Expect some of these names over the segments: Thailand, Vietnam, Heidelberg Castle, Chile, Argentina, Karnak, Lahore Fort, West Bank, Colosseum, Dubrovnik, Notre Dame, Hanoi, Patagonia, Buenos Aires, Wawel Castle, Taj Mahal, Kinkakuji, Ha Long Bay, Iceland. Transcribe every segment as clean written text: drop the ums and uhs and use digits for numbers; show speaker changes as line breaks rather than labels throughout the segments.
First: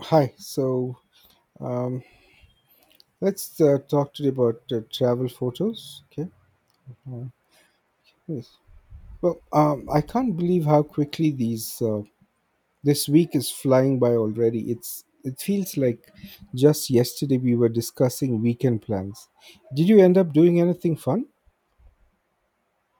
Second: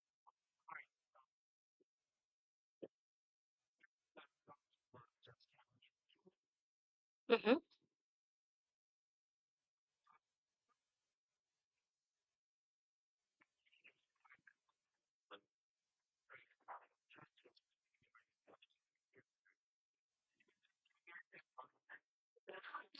Hi. So um, let's talk today about travel photos. Okay. Uh,
Mhm.
yes. I can't believe how quickly these this week is flying by already. It feels like just yesterday we were discussing weekend plans. Did you end up doing anything fun?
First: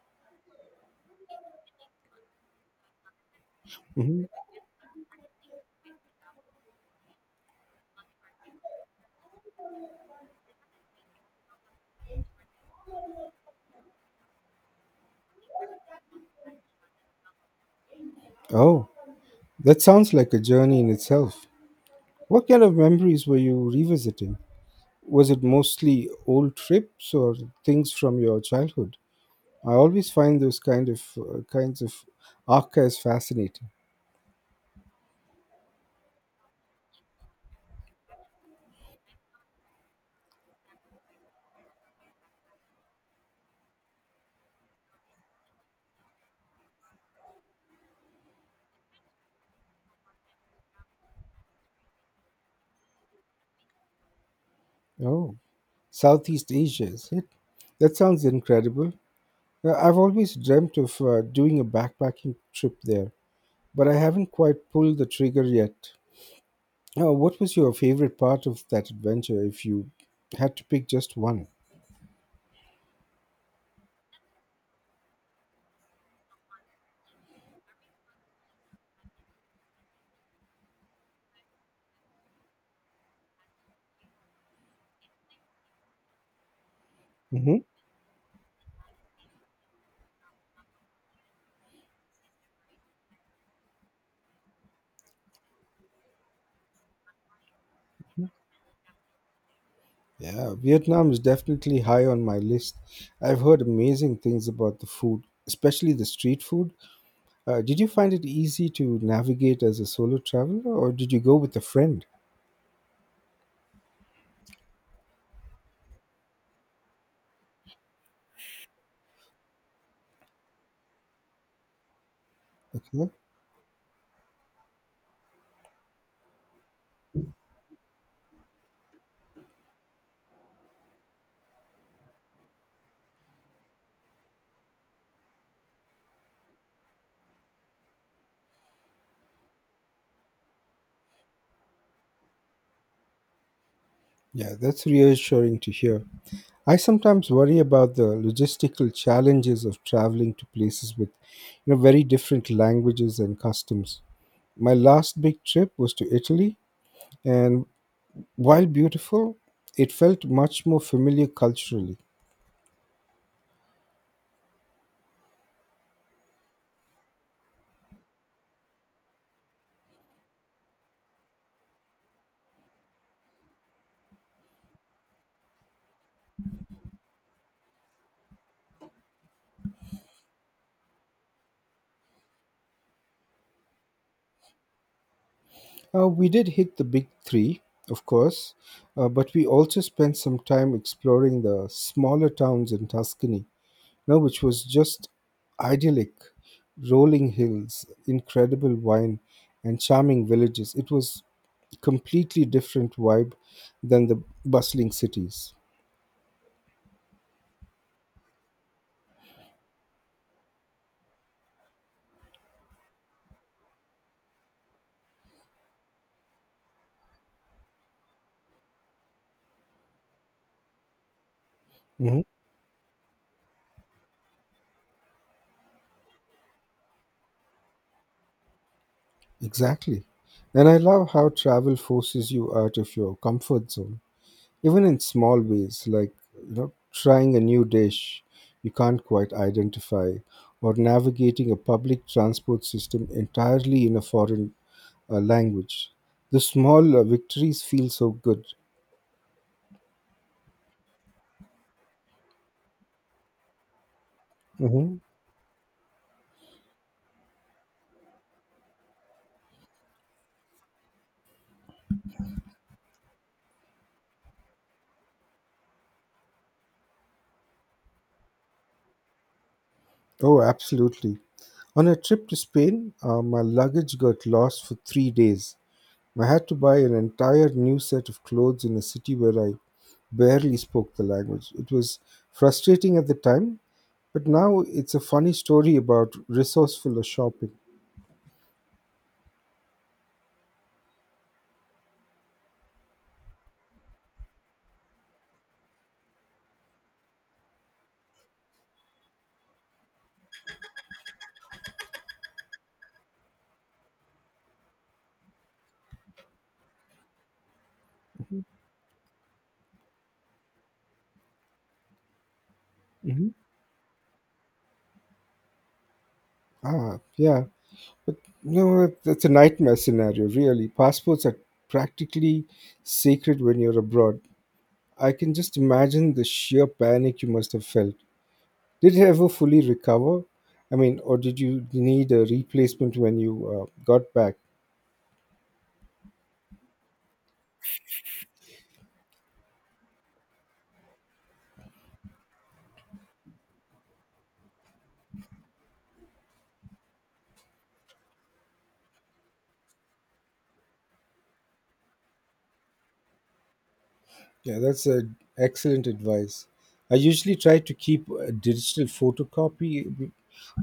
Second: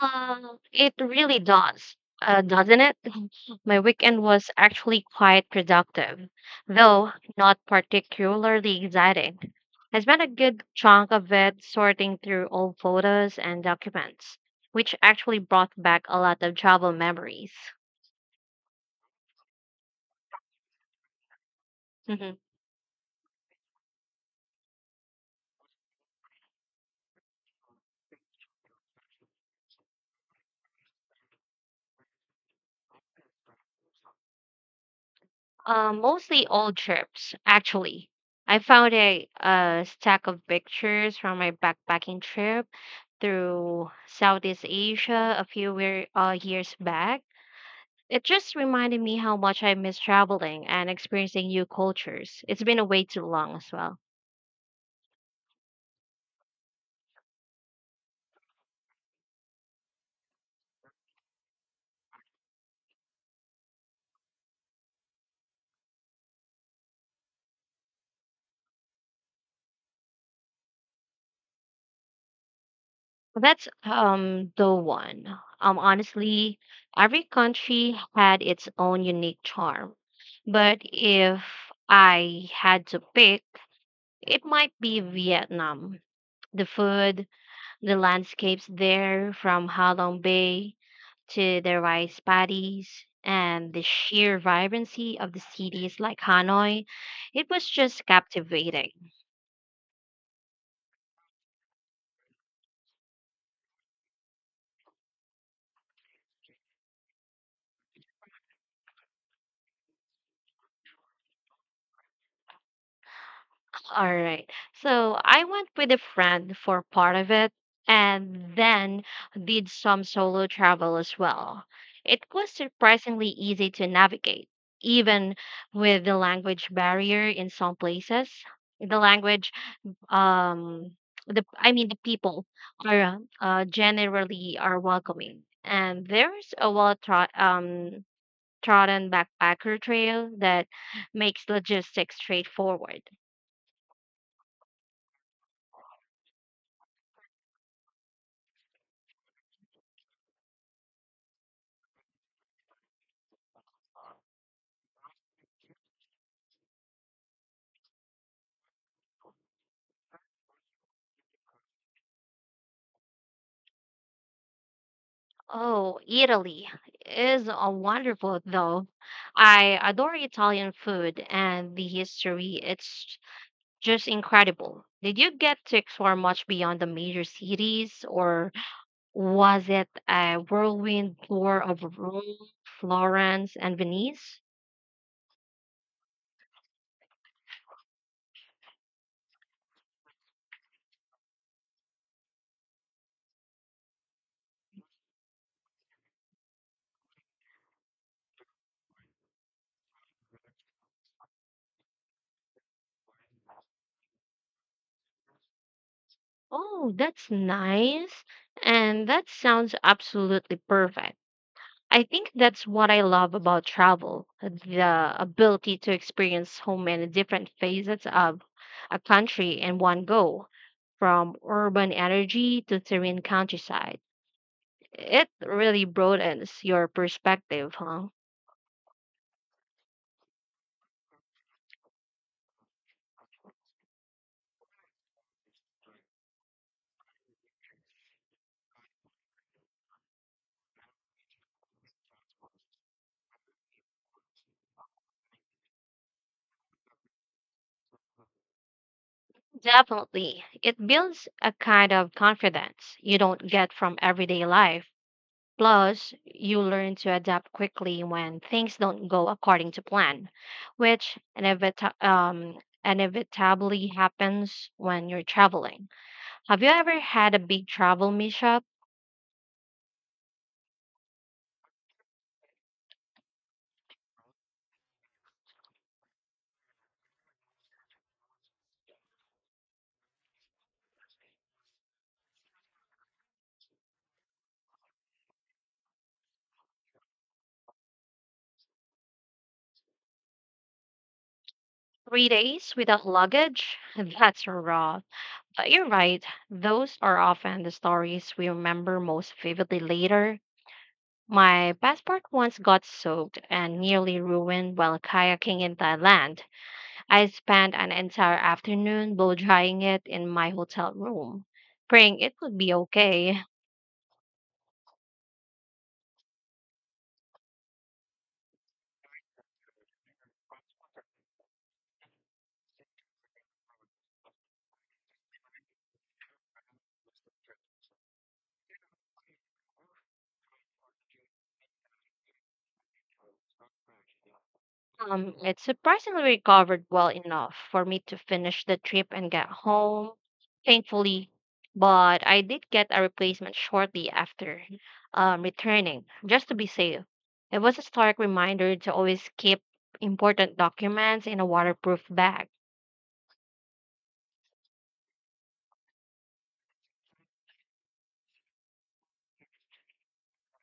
It really does, doesn't it? My
Hmm.
weekend was actually quite productive, though not particularly exciting. I spent a good chunk of it sorting through old photos and documents, which actually brought back a lot of travel memories.
Oh, that sounds like a journey in itself.
Mhm.
What kind of memories were you revisiting? Was it mostly old trips or things from your childhood? I always find those kind of kinds of archives fascinating.
Mostly old trips, actually. I found a stack of pictures from my backpacking trip through Southeast Asia a few years back. It just reminded me how much I miss traveling and experiencing new cultures. It's been away too long as well.
Oh, Southeast Asia, is it? That sounds incredible. I've always dreamt of doing a backpacking trip there, but I haven't quite pulled the trigger yet. What was your favorite part of that adventure if you had to pick just one?
That's the one. Honestly, every country had its own unique charm. But if I had to pick, it might be Vietnam. The food,
Hmm.
the landscapes there from Ha Long Bay to the rice paddies and the sheer vibrancy of the cities like Hanoi. It was just captivating.
Yeah, Vietnam is definitely high on my list. I've heard amazing things about the food, especially the street food. Did you find it easy to navigate as a solo traveler, or did you go with a friend?
All right. So I went with a friend for part of it and then did some solo travel as well. It was
Okay.
surprisingly easy to navigate, even with the language barrier in some places. The language um the I mean The people are generally are welcoming, and there's a well trot trodden backpacker trail that makes logistics straightforward.
Yeah, that's reassuring to hear. I sometimes worry about the logistical challenges of traveling to places with very different languages and customs. My last big trip was to Italy, and while beautiful, it felt much more familiar culturally.
Oh, Italy is a wonderful, though. I adore Italian food and the history. It's just incredible. Did you get to explore much beyond the major cities, or was it a whirlwind tour of Rome, Florence, and Venice?
We did hit the big three, of course, but we also spent some time exploring the smaller towns in Tuscany, no, which was just idyllic. Rolling hills, incredible wine, and charming villages. It was completely different vibe than the bustling cities.
Oh, that's nice. And that sounds absolutely perfect. I think that's what I love about travel, the ability to experience so many different facets of a country in one go, from urban
Hmm.
energy to serene countryside. It really broadens your perspective, huh?
Exactly. And I love how travel forces you out of your comfort zone, even in small ways, like trying a new dish you can't quite identify, or navigating a public transport system entirely in a foreign language. The small victories feel so good.
Definitely. It builds a kind of confidence you don't get from everyday
Hmm.
life. Plus, you learn to adapt quickly when things don't go according to plan, which inevitably happens when you're traveling. Have you ever had a big travel mishap?
Oh, absolutely. On a trip to Spain, my luggage got lost for 3 days. I had to buy an entire new set of clothes in a city where I barely spoke the language. It was frustrating at the time, but now it's a funny story about resourceful shopping.
3 days without luggage? That's rough. But you're right, those are often the stories we remember most vividly later. My passport once got soaked and nearly ruined while kayaking in Thailand. I spent an entire afternoon blow drying it in my hotel room, praying it would be
Hmm.
okay.
Ah, yeah. But that's a nightmare scenario, really. Passports are practically sacred when you're abroad. I can just imagine the sheer panic you must have felt. Did you ever fully recover? I mean, or did you need a replacement when you got back?
It surprisingly recovered well enough for me to finish the trip and get home, thankfully. But I did get a replacement shortly after returning, just to be safe. It was a stark reminder to always keep important documents in a waterproof bag.
Yeah, that's a excellent advice. I usually try to keep a digital photocopy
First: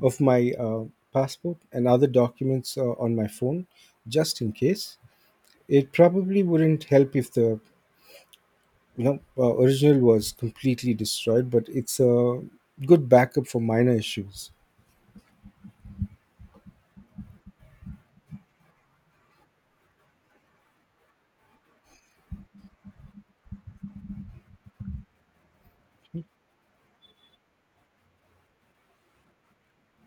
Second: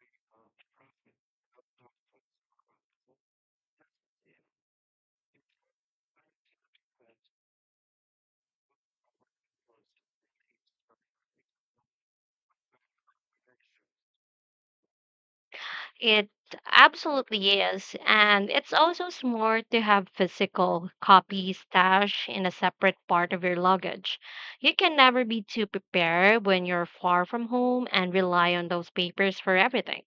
of my passport and other documents on my phone, just in case. It probably wouldn't help if the original was completely destroyed, but it's a good backup for minor issues.
It absolutely is. And it's also smart to have physical copies stashed in a separate part of your luggage. You can never be too prepared when you're far from home and rely on those papers for everything.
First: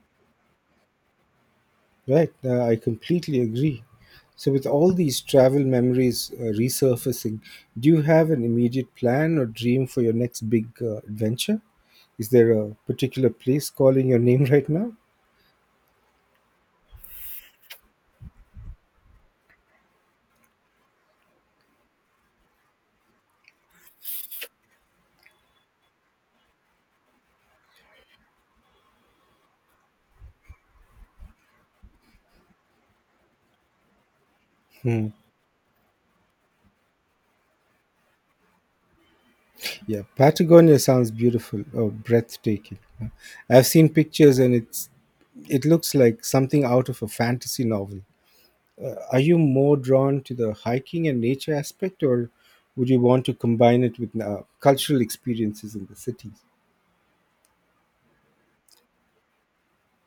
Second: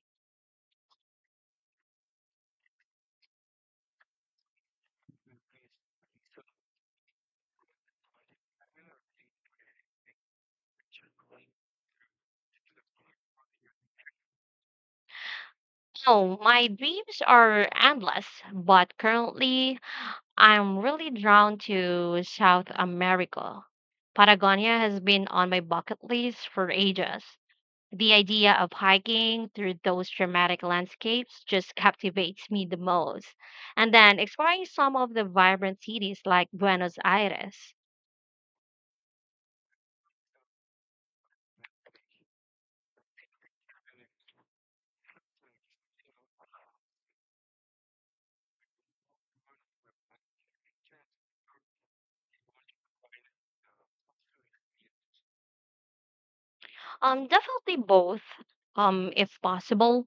Right, I completely agree. So, with all these travel memories resurfacing, do you have an immediate plan or dream for your next big adventure? Is there a particular place calling your name right now?
Oh, my dreams are endless, but currently I'm really drawn to South America. Patagonia has been on my bucket list for ages. The idea of hiking through those dramatic landscapes just captivates me the most. And then exploring some
Hmm.
of the vibrant cities like Buenos Aires.
Yeah, Patagonia sounds beautiful or breathtaking. I've seen pictures and it looks like something out of a fantasy novel. Are you more drawn to the hiking and nature aspect, or would you want to combine it with cultural experiences in the cities?
Definitely both, if possible.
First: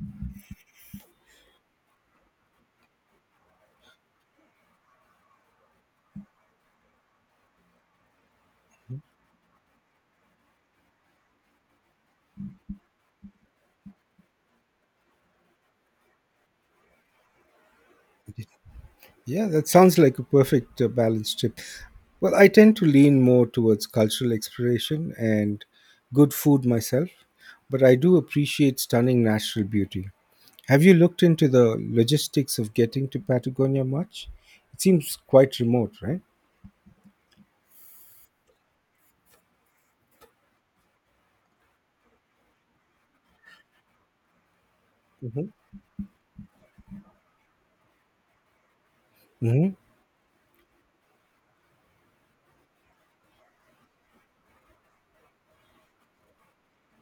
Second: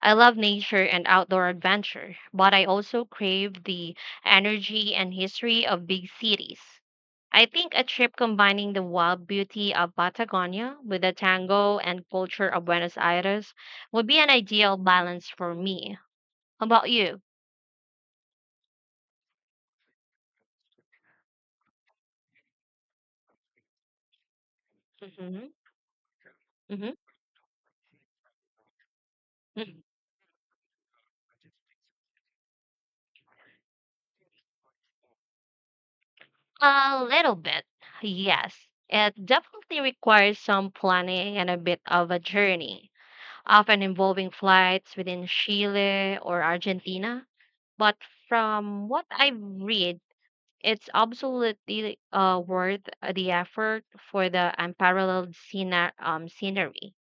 I love nature and outdoor adventure, but I also crave the energy and history of big cities. I think a trip combining the wild beauty of Patagonia with the tango and culture of Buenos Aires would be an ideal balance for me. How about you?
Yeah, that sounds like a perfect balanced trip. Well, I tend to lean more towards cultural exploration
Mm-hmm.
and good food
Mm-hmm.
myself, but I do appreciate stunning natural beauty. Have you looked into the logistics of getting to Patagonia much? It seems quite remote, right?
A little bit, yes. It definitely requires some planning and a bit of a journey, often involving flights within
Hmm.
Chile or Argentina. But from what I
Hmm.
read, it's absolutely worth the effort for the unparalleled scenery.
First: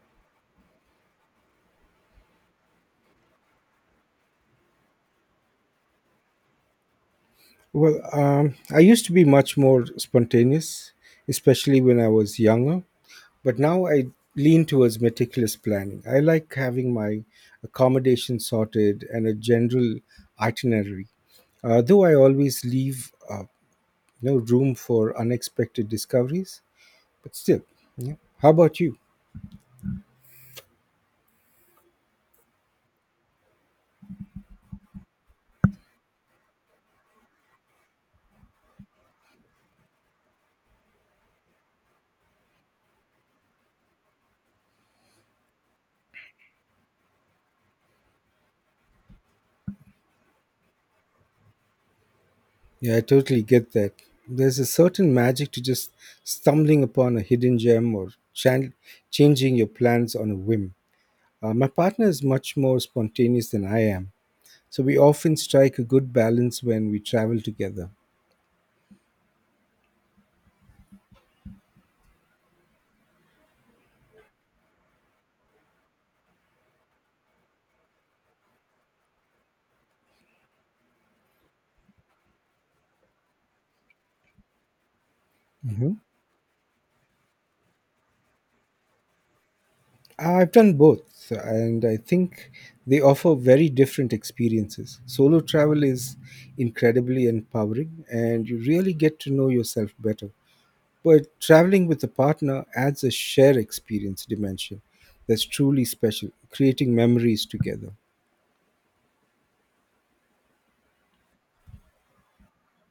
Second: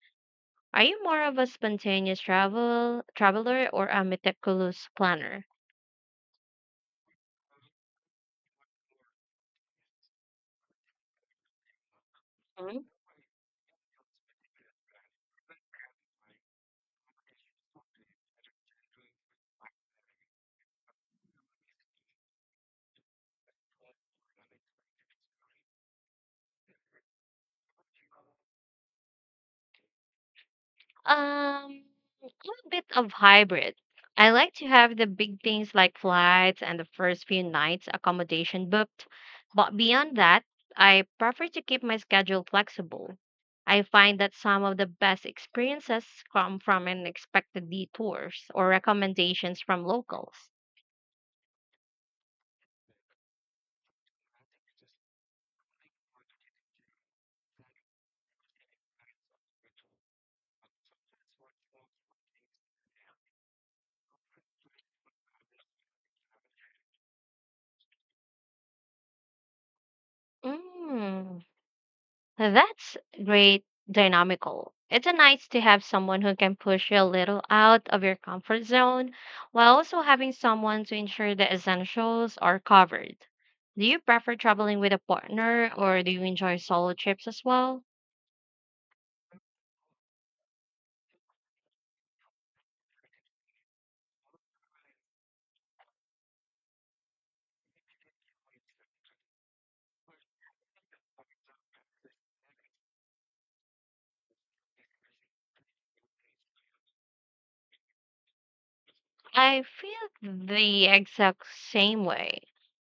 Are you more of a spontaneous traveler or a meticulous planner?
I used to be much more spontaneous, especially when I was younger. But now I lean towards meticulous planning. I like having my accommodation sorted and a general itinerary, though I always leave no room for unexpected discoveries. But still, yeah. How about you?
Um, I'm a bit of hybrid. I like to have the big things like flights and the first few nights accommodation booked, but beyond that, I prefer to keep my schedule flexible. I find that some of the best experiences come from unexpected detours or recommendations from locals.
Yeah, I totally get that. There's a certain magic to just stumbling upon a hidden gem or changing your plans on a whim. My partner is much more spontaneous than I am, so we often strike a good balance when we travel together.
Mm. Now that's great dynamical. It's a nice to have someone who can push you a little out of your comfort zone while also having someone to ensure the essentials are covered. Do you prefer traveling with a partner,
Mhm.
or do you enjoy solo trips as well?
I've done both, so, and I think they offer very different experiences. Solo travel is incredibly empowering, and you really get to know yourself better. But traveling with a partner adds a shared experience dimension that's truly special, creating memories together.
I feel the exact same way.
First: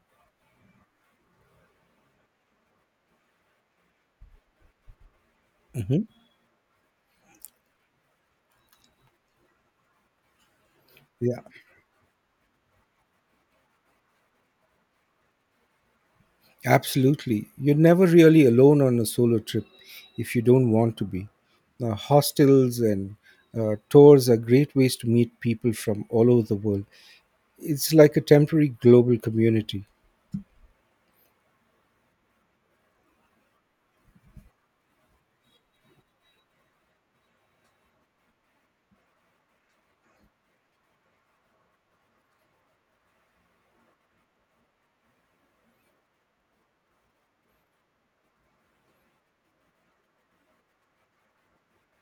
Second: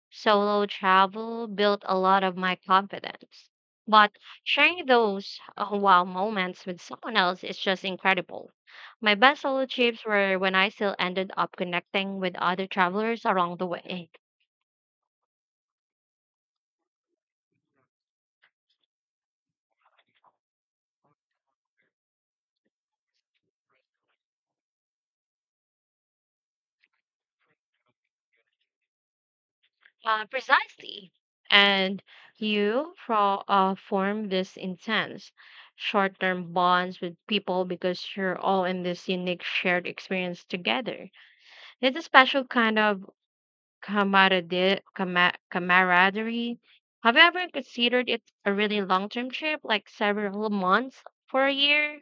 Solo travel built a lot of my confidence. But sharing those
Mhm.
wow moments with someone else is just incredible. My best solo trips were when I still ended
Yeah,
up connecting with other travelers along the way.
absolutely. You're never really alone on a solo trip if you don't want to be. Now, hostels and tours are great ways to meet people from all over the world. It's like a temporary global community.
Precisely. And you form this intense short term bonds with people because you're all in this unique shared experience together. It's a special kind of camaraderie. Have you ever considered it a really long term trip, like several months for a year?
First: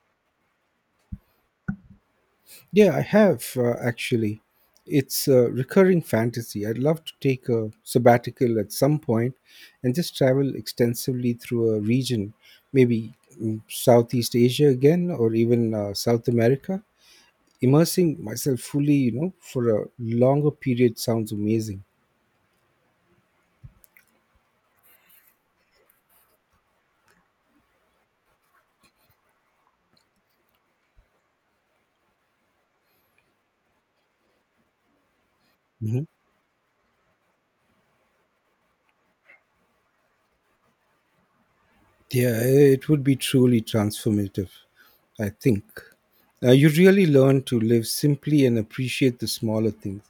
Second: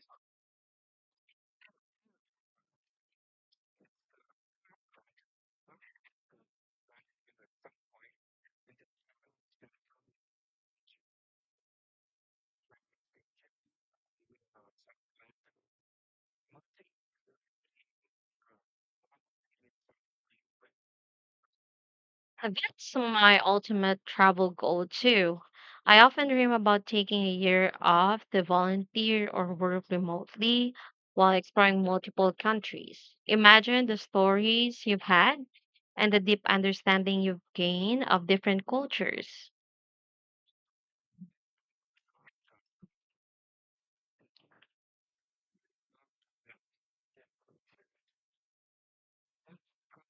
Yeah, I have actually. It's a recurring fantasy. I'd love to take a sabbatical at some point and just travel extensively through a region, maybe Southeast Asia again, or even South America. Immersing myself fully, for a longer period sounds amazing.
And that's my ultimate travel goal, too. I often dream about taking a year off to volunteer or work remotely while exploring multiple countries. Imagine the stories you've had
Mm-hmm.
and the deep understanding you've gained of different cultures.
Yeah, it would be truly transformative, I think. You really learn to live simply and appreciate the smaller things.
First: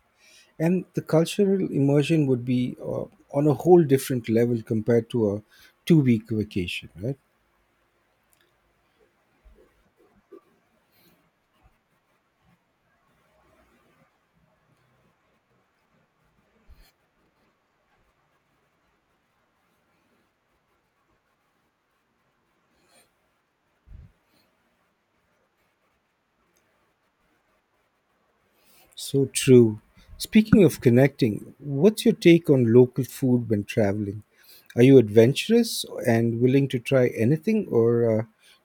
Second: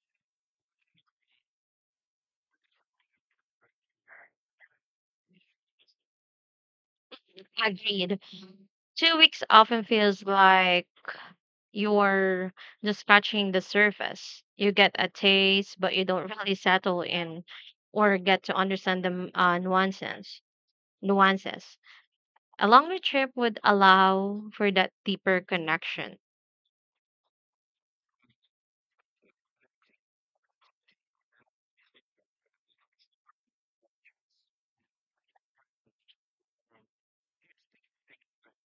And the cultural immersion would be on a whole different level compared to a 2 week vacation, right?
Agreed. 2 weeks often feels like you're just scratching the surface. You get a taste, but you don't really settle in or get to understand the nuances. Nuances. A longer trip would allow for that deeper connection.
So true. Speaking of connecting, what's your take on local food when traveling? Are you adventurous and willing to try anything, or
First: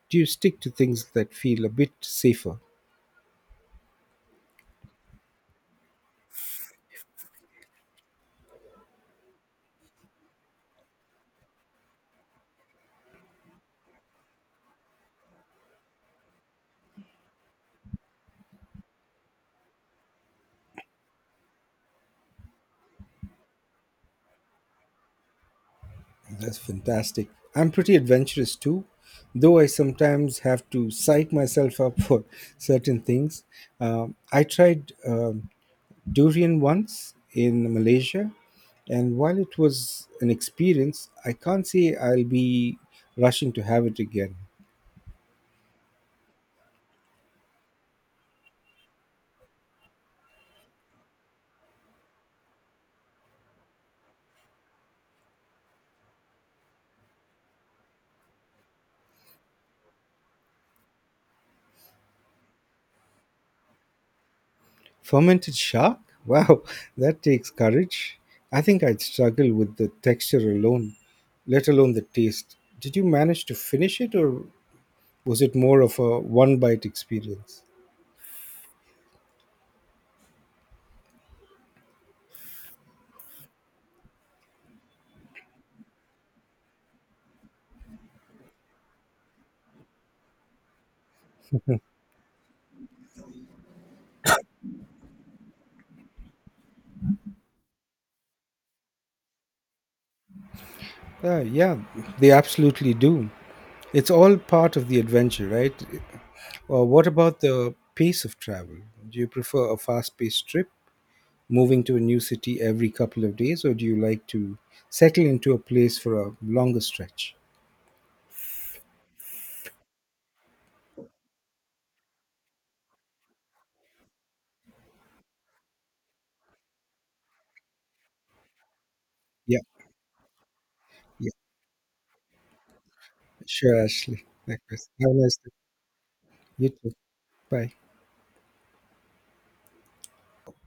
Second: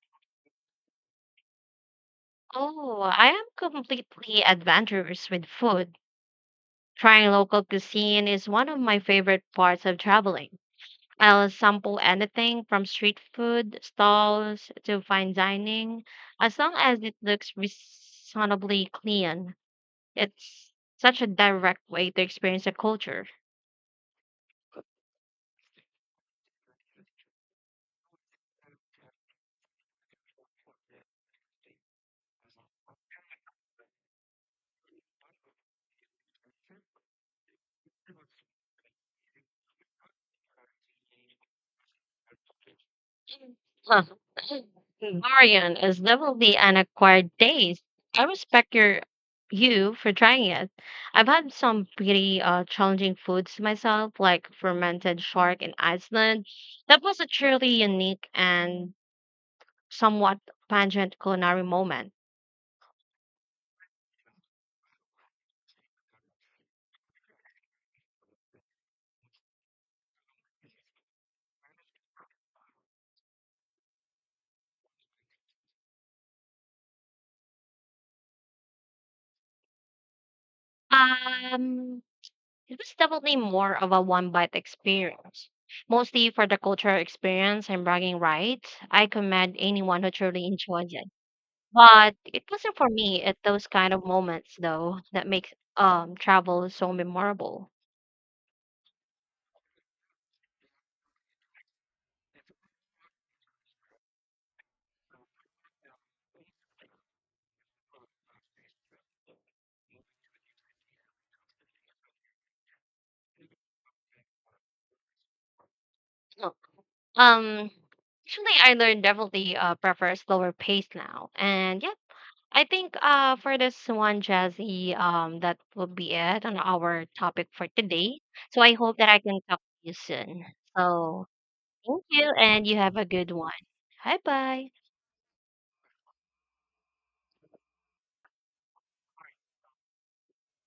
do you stick to things that feel a bit safer?
Oh, I am completely adventurous with food. Trying local cuisine is one of my favorite parts of traveling. I'll sample anything from street food stalls to fine dining, as long as it looks reasonably clean. It's such a direct way to experience a culture.
That's fantastic. I'm pretty adventurous too, though I sometimes have to psych myself up for certain things. I tried durian once in Malaysia, and while it was an experience, I can't say I'll be rushing to have it
Huh.
again.
Dorian is definitely an acquired taste. I respect you for trying it. I've had some pretty challenging foods myself, like fermented shark in Iceland. That was a truly unique and somewhat pungent culinary moment.
Fermented shark? Wow, that takes courage. I think I'd struggle with the texture alone, let alone the taste. Did you manage to finish it, or was it more of a one bite experience?
Um, It was definitely more of a one bite experience. Mostly for the cultural experience and bragging rights. I commend anyone who truly enjoys it. But it wasn't for me at those kind of moments, though, that makes travel so memorable.
Yeah, they absolutely do. It's all part of the adventure, right? What about the pace of travel? Do you prefer a fast paced trip moving to a new city every couple of days, or do you like to settle into a place for a
No.
longer stretch?
Um Actually, I learned definitely prefer a slower pace now. And yeah, I think for this one, Jazzy, that will be it on our topic for today. So I hope that I can
yeah
talk to you soon. So
yeah
thank you, and you have a good one.
Sure,
Bye
Ashley,
bye.
likewise, have a nice day. You too. Bye.